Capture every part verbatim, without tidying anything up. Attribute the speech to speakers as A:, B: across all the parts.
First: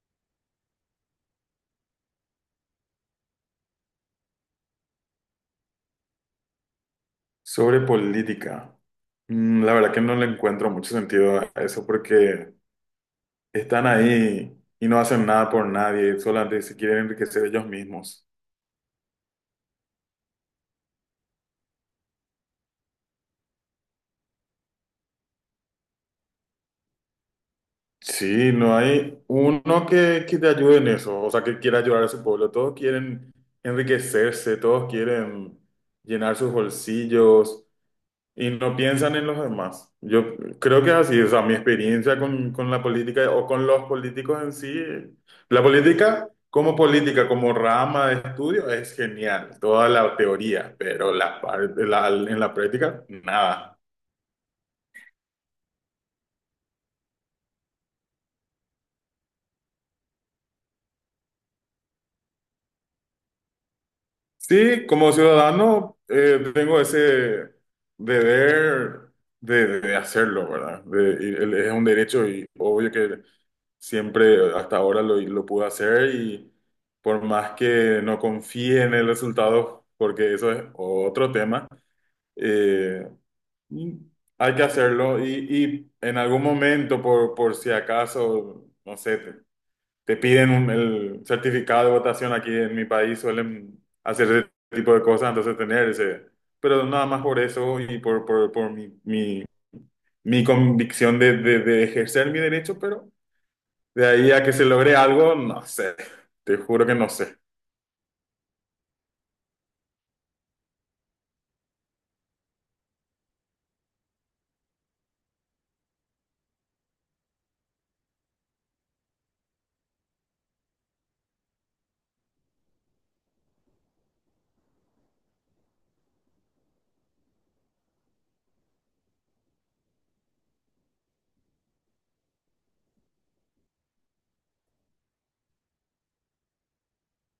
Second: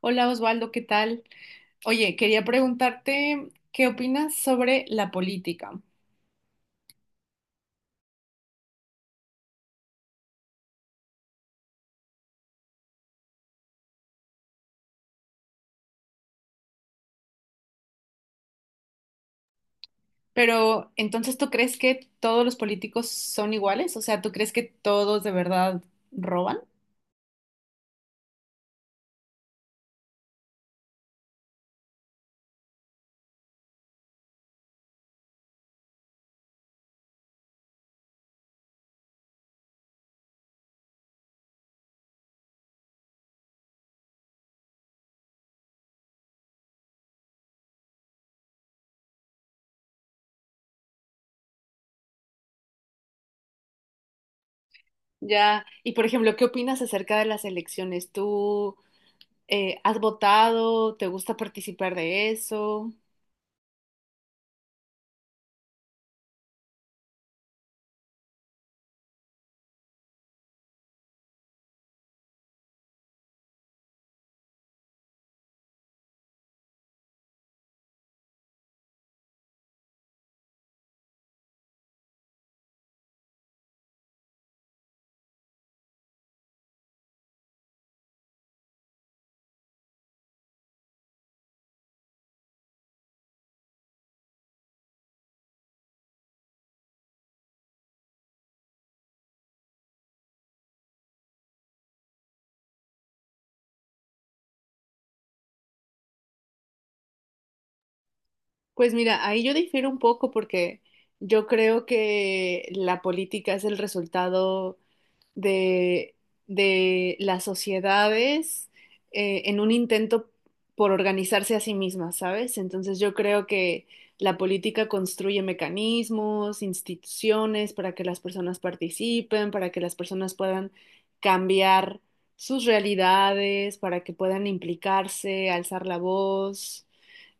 A: Hola Osvaldo, ¿qué tal? Oye, quería preguntarte qué opinas sobre la política.
B: Sobre política. Mm, La verdad que no le encuentro mucho sentido a eso porque están ahí y no hacen nada por nadie, solamente se quieren enriquecer ellos mismos.
A: Pero entonces, ¿tú crees que todos los políticos son iguales? O sea, ¿tú crees que todos de verdad roban?
B: Sí, no hay uno que, que te ayude en eso, o sea, que quiera ayudar a su pueblo. Todos quieren enriquecerse, todos quieren llenar sus bolsillos, y no piensan en los demás. Yo creo que es así, o sea, mi experiencia con, con la política o con los políticos en sí, eh, la política como política, como rama de estudio, es genial, toda la teoría, pero la, par- la- en la práctica, nada.
A: Ya. Y por ejemplo, ¿qué opinas acerca de las elecciones? ¿Tú eh, has votado? ¿Te gusta participar de eso?
B: Sí, como ciudadano eh, tengo ese deber de, de hacerlo, ¿verdad? De- y el- es un derecho y obvio que siempre hasta ahora lo, lo pude hacer y por más que no confíe en el resultado, porque eso es otro tema. eh, Hay que hacerlo y, y en algún momento, por, por si acaso, no sé, te piden un- el certificado de votación aquí en mi país, suelen hacer ese tipo de cosas, entonces tener ese, pero nada más por eso y por, por, por mi, mi, mi convicción de, de, de ejercer mi derecho, pero de ahí a que se logre algo, no sé, te juro que no sé.
A: Pues mira, ahí yo difiero un poco porque yo creo que la política es el resultado de, de las sociedades eh, en un intento por organizarse a sí mismas, ¿sabes? Entonces yo creo que la política construye mecanismos, instituciones para que las personas participen, para que las personas puedan cambiar sus realidades, para que puedan implicarse, alzar la voz.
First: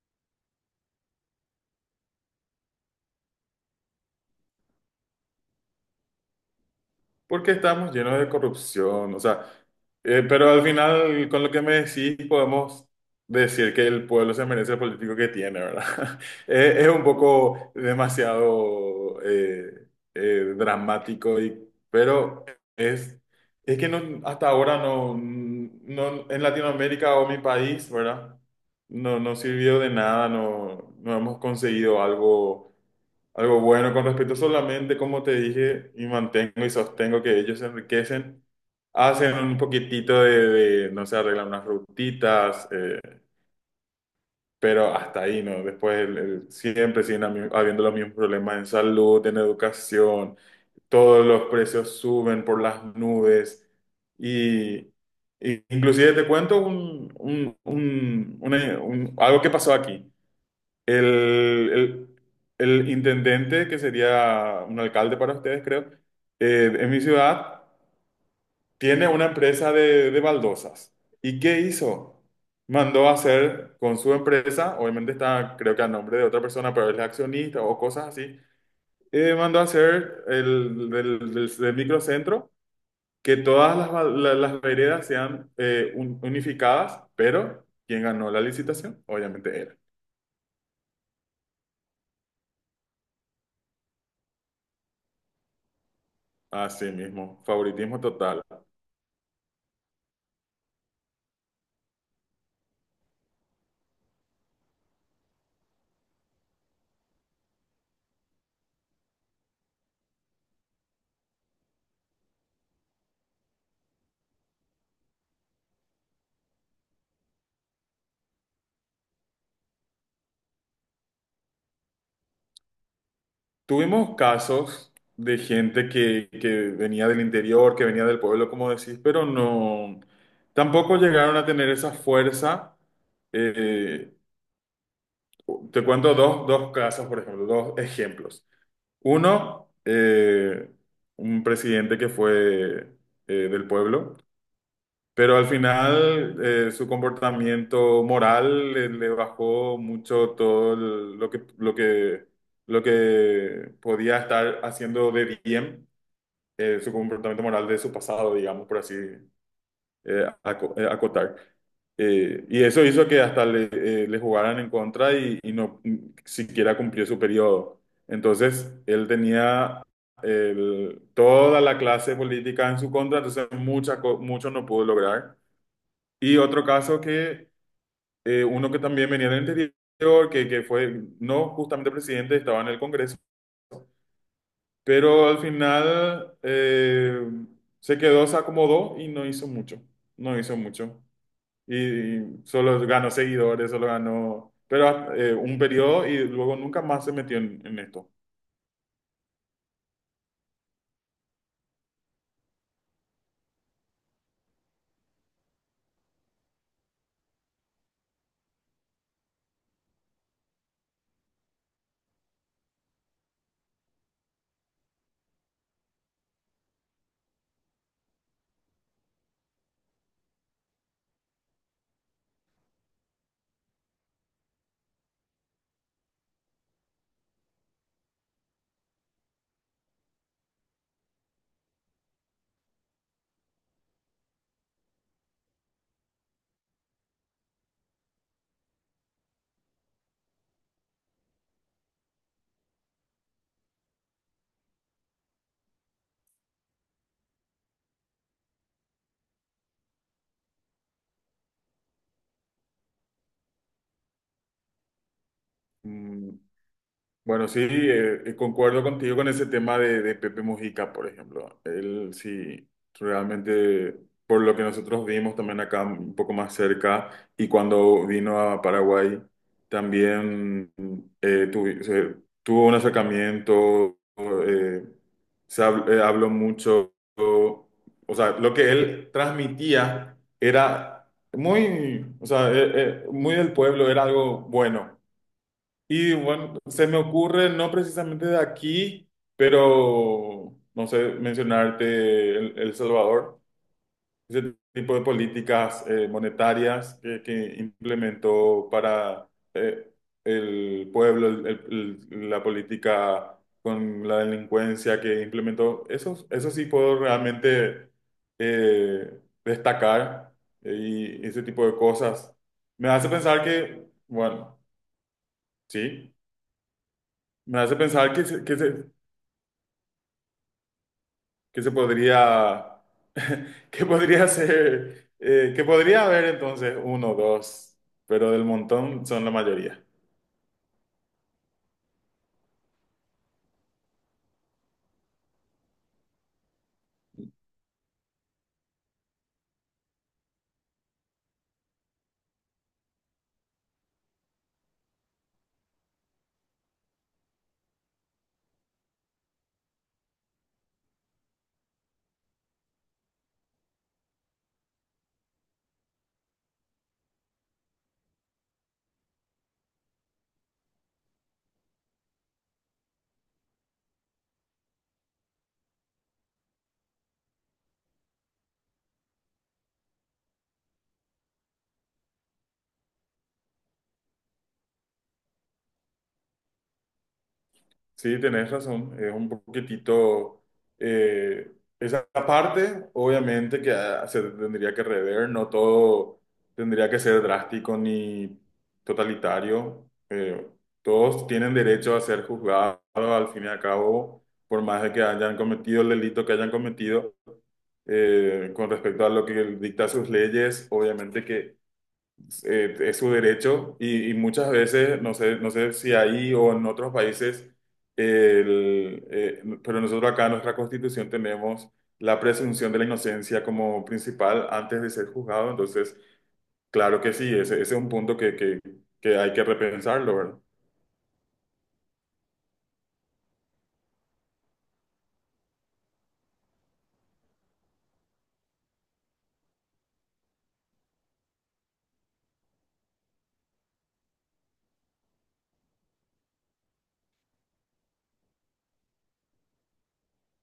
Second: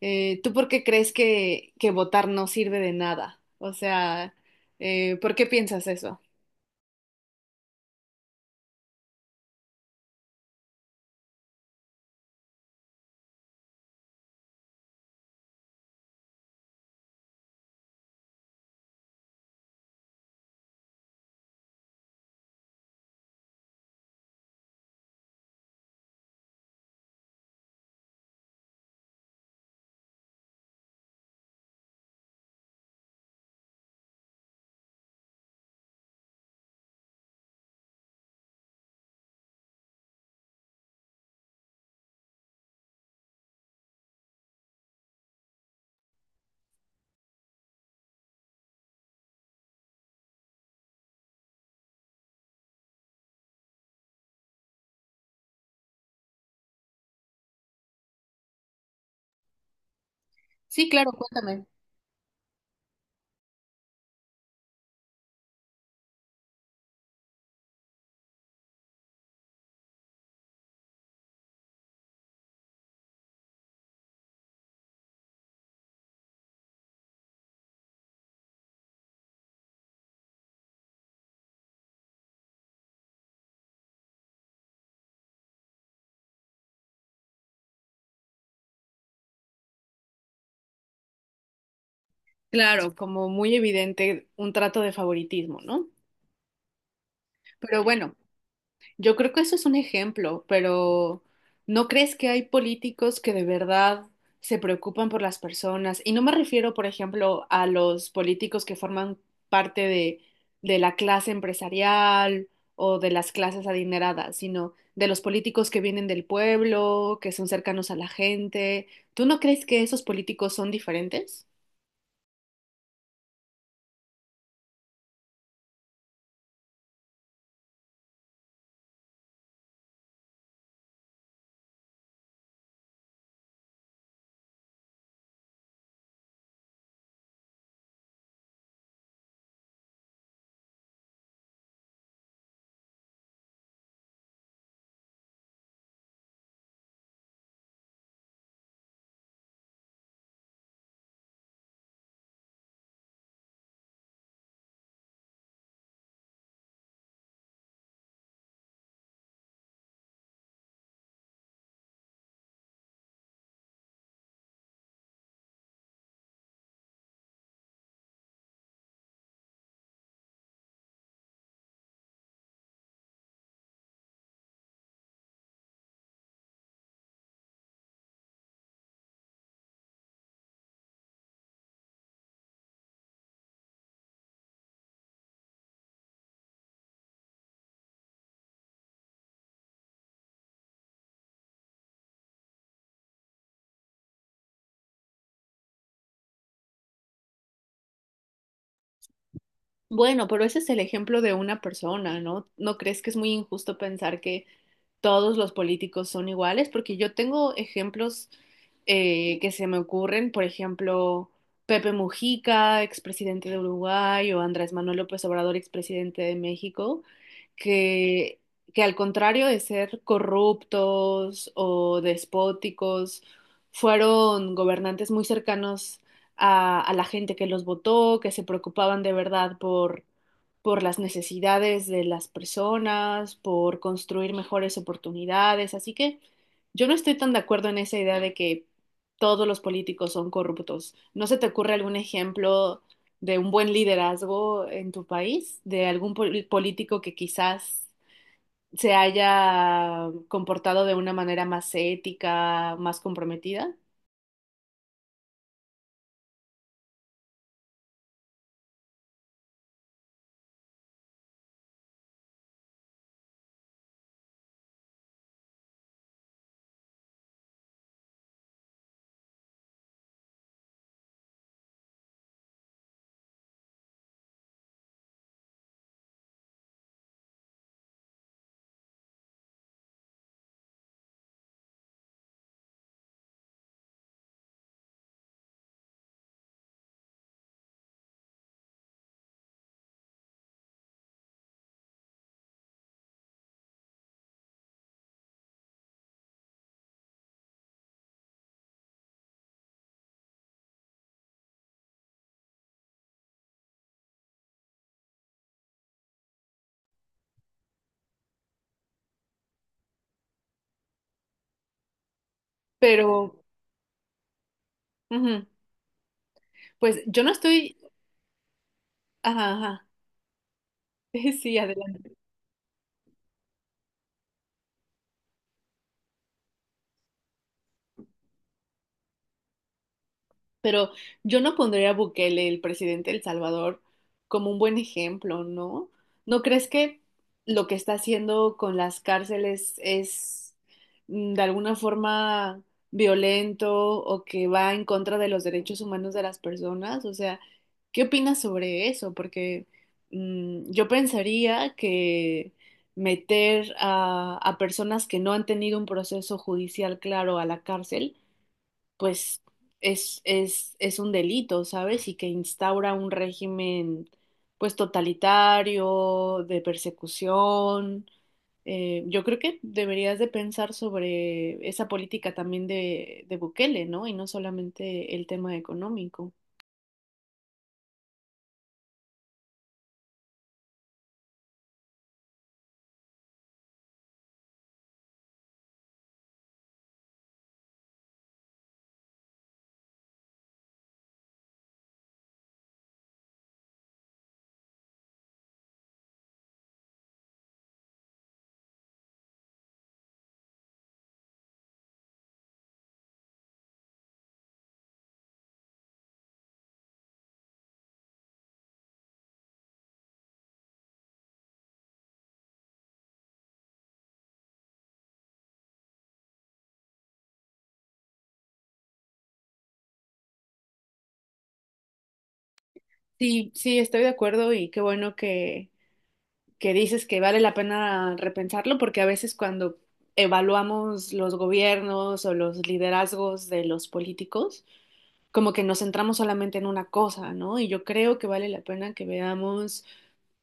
A: Eh, ¿tú por qué crees que, que votar no sirve de nada? O sea, eh, ¿por qué piensas eso?
B: Porque estamos llenos de corrupción, o sea, eh, pero al final, con lo que me decís, podemos decir que el pueblo se merece el político que tiene, ¿verdad? Eh, Es un poco demasiado eh, eh, dramático, y, pero es, es que no, hasta ahora no, no, en Latinoamérica o mi país, ¿verdad? No, no sirvió de nada, no, no hemos conseguido algo algo bueno con respecto solamente, como te dije, y mantengo y sostengo que ellos se enriquecen, hacen un poquitito de, de, no sé, arreglan unas rutitas, eh, pero hasta ahí, ¿no? Después el- el- siempre siguen ami- habiendo los mismos problemas en salud, en educación, todos los precios suben por las nubes y, y inclusive te cuento un, un- un- una- un- algo que pasó aquí.
A: Sí,
B: El,
A: claro, cuéntame.
B: el- el intendente, que sería un alcalde para ustedes, creo, eh, en mi ciudad, tiene una empresa de, de baldosas. ¿Y qué hizo? Mandó a hacer con su empresa, obviamente está, creo que a nombre de otra persona, pero él es accionista o cosas así, eh, mandó a hacer el, del, del- del microcentro, que todas las, bal- la- las veredas sean eh, un- unificadas, pero quien ganó la licitación, obviamente él.
A: Claro, como muy evidente un trato de favoritismo, ¿no?
B: Así mismo,
A: Pero
B: favoritismo
A: bueno,
B: total.
A: yo creo que eso es un ejemplo, pero ¿no crees que hay políticos que de verdad se preocupan por las personas? Y no me refiero, por ejemplo, a los políticos que forman parte de, de la clase empresarial o de las clases adineradas, sino de los políticos que vienen del pueblo, que son cercanos a la gente. ¿Tú no crees que esos políticos son diferentes?
B: Tuvimos casos de gente que, que venía del interior, que venía del pueblo, como decís, pero no, tampoco llegaron a tener esa fuerza. Eh, Te cuento dos, dos casos, por ejemplo, dos ejemplos. Uno, eh, un presidente que fue eh, del pueblo, pero al final eh, su comportamiento moral le, le bajó mucho todo el- lo que, lo que, lo que podía estar haciendo de bien. Eh, su comportamiento moral de su pasado, digamos, por así eh, aco- eh, acotar. Eh, y eso hizo que hasta le, eh, le jugaran en contra y, y no siquiera cumplió su periodo. Entonces, él tenía el- toda la clase política en su contra, entonces mucha, co- mucho no pudo lograr. Y otro caso que eh, uno que también venía del interior, que, que fue no justamente presidente, estaba en el Congreso, pero al final eh, se quedó, se acomodó y no hizo mucho, no hizo mucho. Y, y solo ganó seguidores, solo ganó, pero eh, un periodo y luego nunca más se metió en, en esto.
A: Bueno, pero ese es el ejemplo de una persona, ¿no? ¿No crees que es muy injusto pensar que todos los políticos son iguales, porque yo tengo ejemplos eh, que se me ocurren, por ejemplo, Pepe Mujica, expresidente de Uruguay, o Andrés Manuel López Obrador, expresidente de México, que, que al contrario de ser corruptos o despóticos, fueron gobernantes muy cercanos a, a la gente que los votó, que se preocupaban de verdad por por las necesidades de las personas, por construir mejores oportunidades. Así que yo no estoy tan de acuerdo en esa idea de que todos los políticos son corruptos. ¿No se te ocurre algún ejemplo de un buen liderazgo en tu país, de algún pol- político que quizás se haya comportado de una manera más ética, más comprometida?
B: Mm, Bueno, sí, eh, eh, concuerdo contigo con ese tema de, de Pepe Mujica, por ejemplo. Él sí, realmente, por lo que nosotros vimos también acá un poco más cerca, y cuando vino a Paraguay, también eh, tuvi- se- tuvo un acercamiento. Eh, se hab- eh, habló mucho, o sea, lo que él transmitía era muy, o sea, eh, eh, muy del pueblo, era algo bueno. Y bueno, se me ocurre, no precisamente de aquí, pero no sé, mencionarte El, El Salvador, ese tipo de políticas eh, monetarias que, que implementó para eh, el pueblo, el- el- el- la política con la delincuencia que implementó, eso, eso sí puedo realmente eh, destacar, eh, y ese tipo de cosas. Me hace
A: Pero,
B: pensar que, bueno,
A: ujú,
B: sí.
A: pues yo no
B: Me hace
A: estoy...
B: pensar que se, que se,
A: Ajá, ajá. Sí,
B: que se
A: adelante.
B: podría, que podría ser, eh, que podría haber entonces uno o dos, pero del montón son la mayoría.
A: Pero yo no pondría a Bukele, el presidente de El Salvador, como un buen ejemplo, ¿no? ¿No crees que lo que está haciendo con las cárceles es mm, de alguna forma violento o que va en contra de los derechos humanos de las personas? O sea, ¿qué opinas sobre eso? Porque mm, yo pensaría que meter a a personas que no han tenido un proceso judicial claro a la cárcel pues es, es, es un delito, ¿sabes? Y que instaura un régimen, pues totalitario, de persecución. Eh, yo creo que deberías de pensar sobre esa política también de, de Bukele, ¿no? Y no solamente el tema económico.
B: Sí, tenés razón, es un poquitito, eh, esa parte obviamente que ah, se tendría que rever, no todo tendría que ser drástico ni totalitario. Eh, todos tienen derecho a ser juzgados al fin y al cabo, por más de que hayan cometido el delito que hayan cometido. Eh, con respecto a lo que él dicta sus leyes, obviamente que eh, es su derecho y, y muchas veces, no sé, no sé si ahí o en otros países, el, eh, pero nosotros acá en nuestra Constitución tenemos la presunción de la inocencia como principal antes de ser juzgado, entonces, claro que sí, ese, ese es un punto que, que, que hay que repensarlo, ¿verdad?
A: Sí, sí, estoy de acuerdo y qué bueno que, que dices que vale la pena repensarlo porque a veces cuando evaluamos los gobiernos o los liderazgos de los políticos, como que nos centramos solamente en una cosa, ¿no? Y yo creo que vale la pena que veamos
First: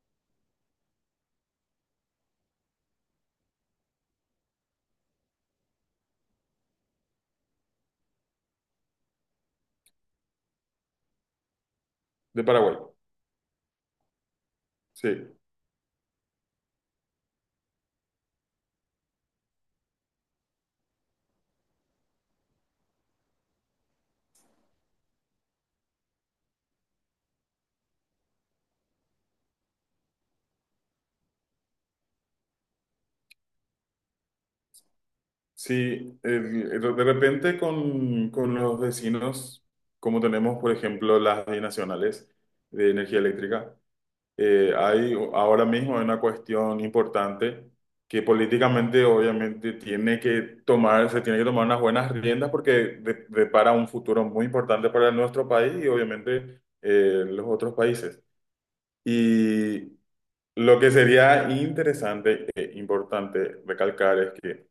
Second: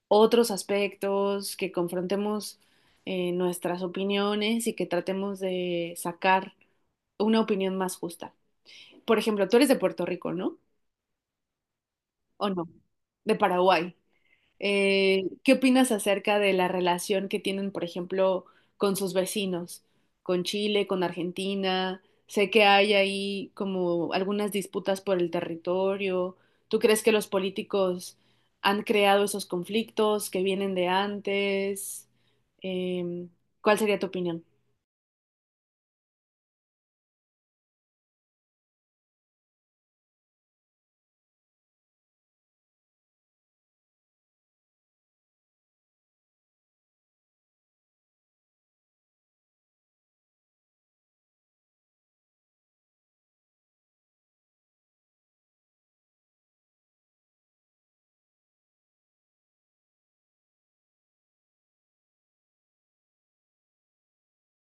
A: otros aspectos, que confrontemos eh, nuestras opiniones y que tratemos de sacar una opinión más justa. Por ejemplo, tú eres de Puerto Rico, ¿no?
B: De
A: ¿O no?
B: Paraguay,
A: De Paraguay. Eh,
B: sí.
A: ¿qué opinas acerca de la relación que tienen, por ejemplo, con sus vecinos, con Chile, con Argentina? Sé que hay ahí como algunas disputas por el territorio. ¿Tú crees que los políticos han creado esos conflictos que vienen de antes? Em, ¿cuál sería tu opinión?
B: Sí, el- el- de repente con, con los vecinos, como tenemos, por ejemplo, las binacionales de energía eléctrica. Eh, hay ahora mismo una cuestión importante que políticamente obviamente tiene que tomar, se tiene que tomar unas buenas riendas porque de- depara un futuro muy importante para nuestro país y obviamente eh, los otros países. Y lo que sería interesante e importante recalcar es que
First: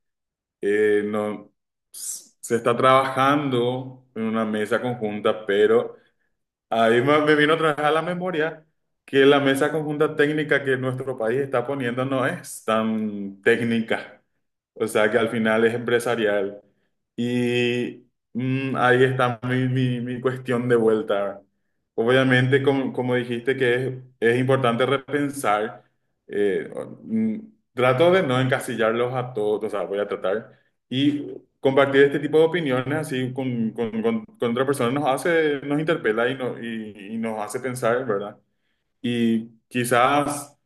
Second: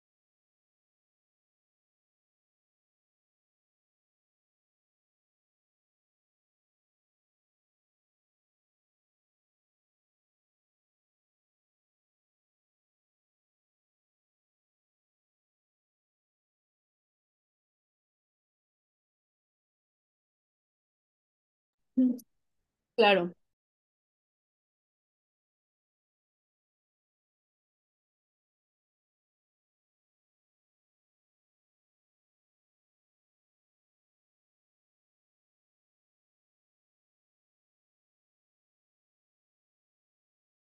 B: eh, no, se está trabajando en una mesa conjunta, pero ahí me me vino otra vez a la memoria que la mesa conjunta técnica que nuestro país está poniendo no es tan técnica, o sea que al final es empresarial. Y mm, ahí está mi, mi- mi cuestión de vuelta.
A: Mm.
B: Obviamente, como, como
A: Claro.
B: dijiste, que es, es importante repensar. eh, mm, Trato de no encasillarlos a todos, o sea, voy a tratar. Y compartir este tipo de opiniones así con, con- con- con otra persona nos hace, nos interpela y, no- y- y nos hace pensar, ¿verdad? Y quizás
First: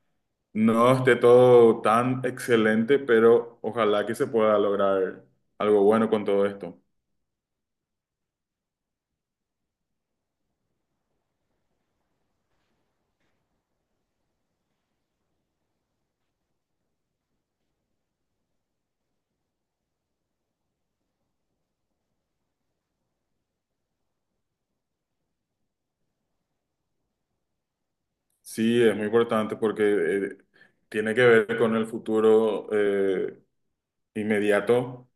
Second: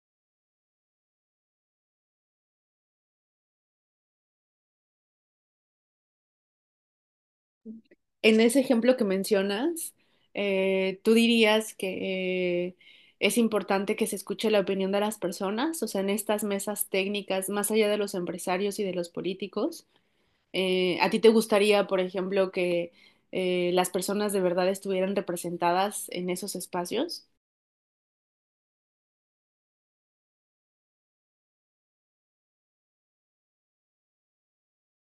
B: no esté todo tan excelente, pero ojalá que se pueda lograr algo bueno con todo esto.
A: En ese ejemplo que mencionas, eh, ¿tú dirías que eh, es importante que se escuche la opinión de las personas? O sea, en estas mesas técnicas, más allá de los empresarios y de los políticos, eh, ¿a ti te gustaría, por ejemplo, que eh, las personas de verdad estuvieran representadas en esos espacios?
B: Sí, es muy importante porque eh, tiene que ver con el futuro eh, inmediato,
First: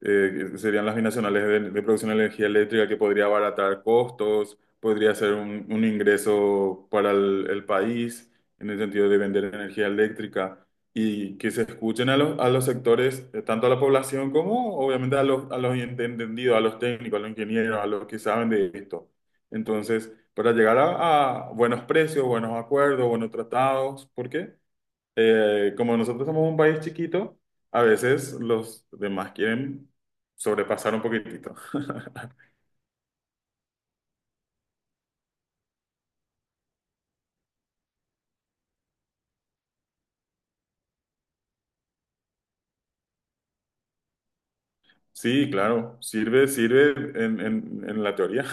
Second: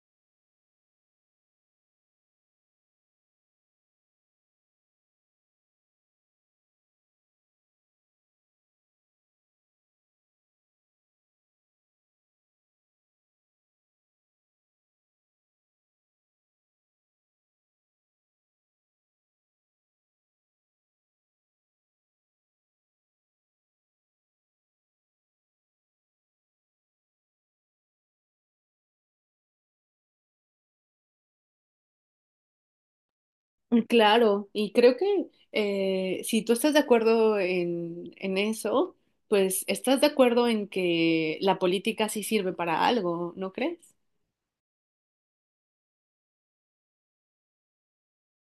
B: eh, que serían las binacionales de, de producción de energía eléctrica que podría abaratar costos, podría ser un, un ingreso para el, el país en el sentido de vender energía eléctrica y que se escuchen a los, a los sectores, eh, tanto a la población como obviamente a los, a los ent- entendidos, a los técnicos, a los ingenieros, a los que saben de esto. Entonces, para llegar a, a buenos precios, buenos acuerdos, buenos tratados, ¿por qué? Eh, como nosotros somos un país chiquito, a veces los demás quieren sobrepasar un poquitito.
A: Mm, claro, y creo que eh, si tú estás de acuerdo en, en eso, pues estás de acuerdo en que la política sí sirve para algo, ¿no crees?
B: Sí, claro, sirve, sirve en, en- en la teoría.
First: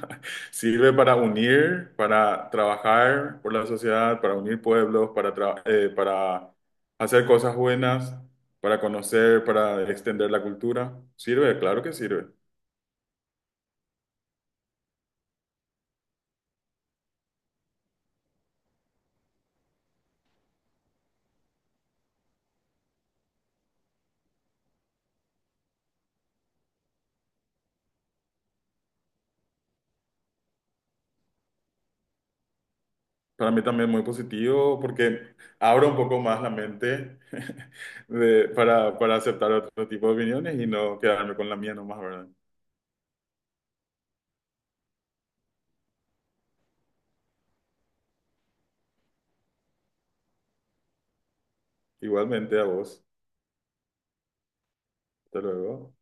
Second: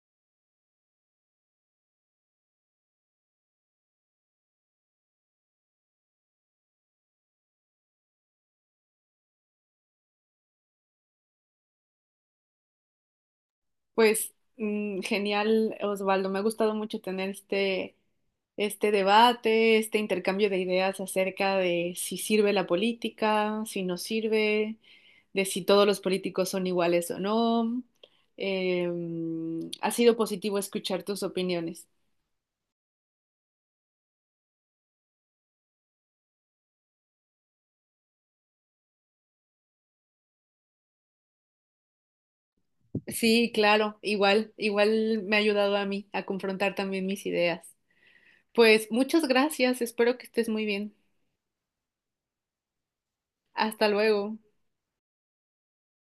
B: Sirve para unir, para trabajar por la sociedad, para unir pueblos, para, tra- eh, para hacer cosas buenas, para conocer, para extender la cultura. Sirve, claro que sirve.
A: Pues mm, genial, Osvaldo. Me ha gustado mucho tener este, este debate, este intercambio de ideas acerca de si sirve la política, si no sirve, de si todos los políticos son iguales o no. Em, ha sido positivo escuchar tus opiniones.
B: Para mí también muy positivo porque abre un poco más la mente de- para, para aceptar otro tipo de opiniones y no quedarme con la mía nomás, ¿verdad?
A: Sí, claro, igual, igual me ha ayudado a mí a confrontar también mis ideas. Pues muchas gracias, espero que estés muy bien.
B: Igualmente a vos.
A: Hasta luego.
B: Hasta luego.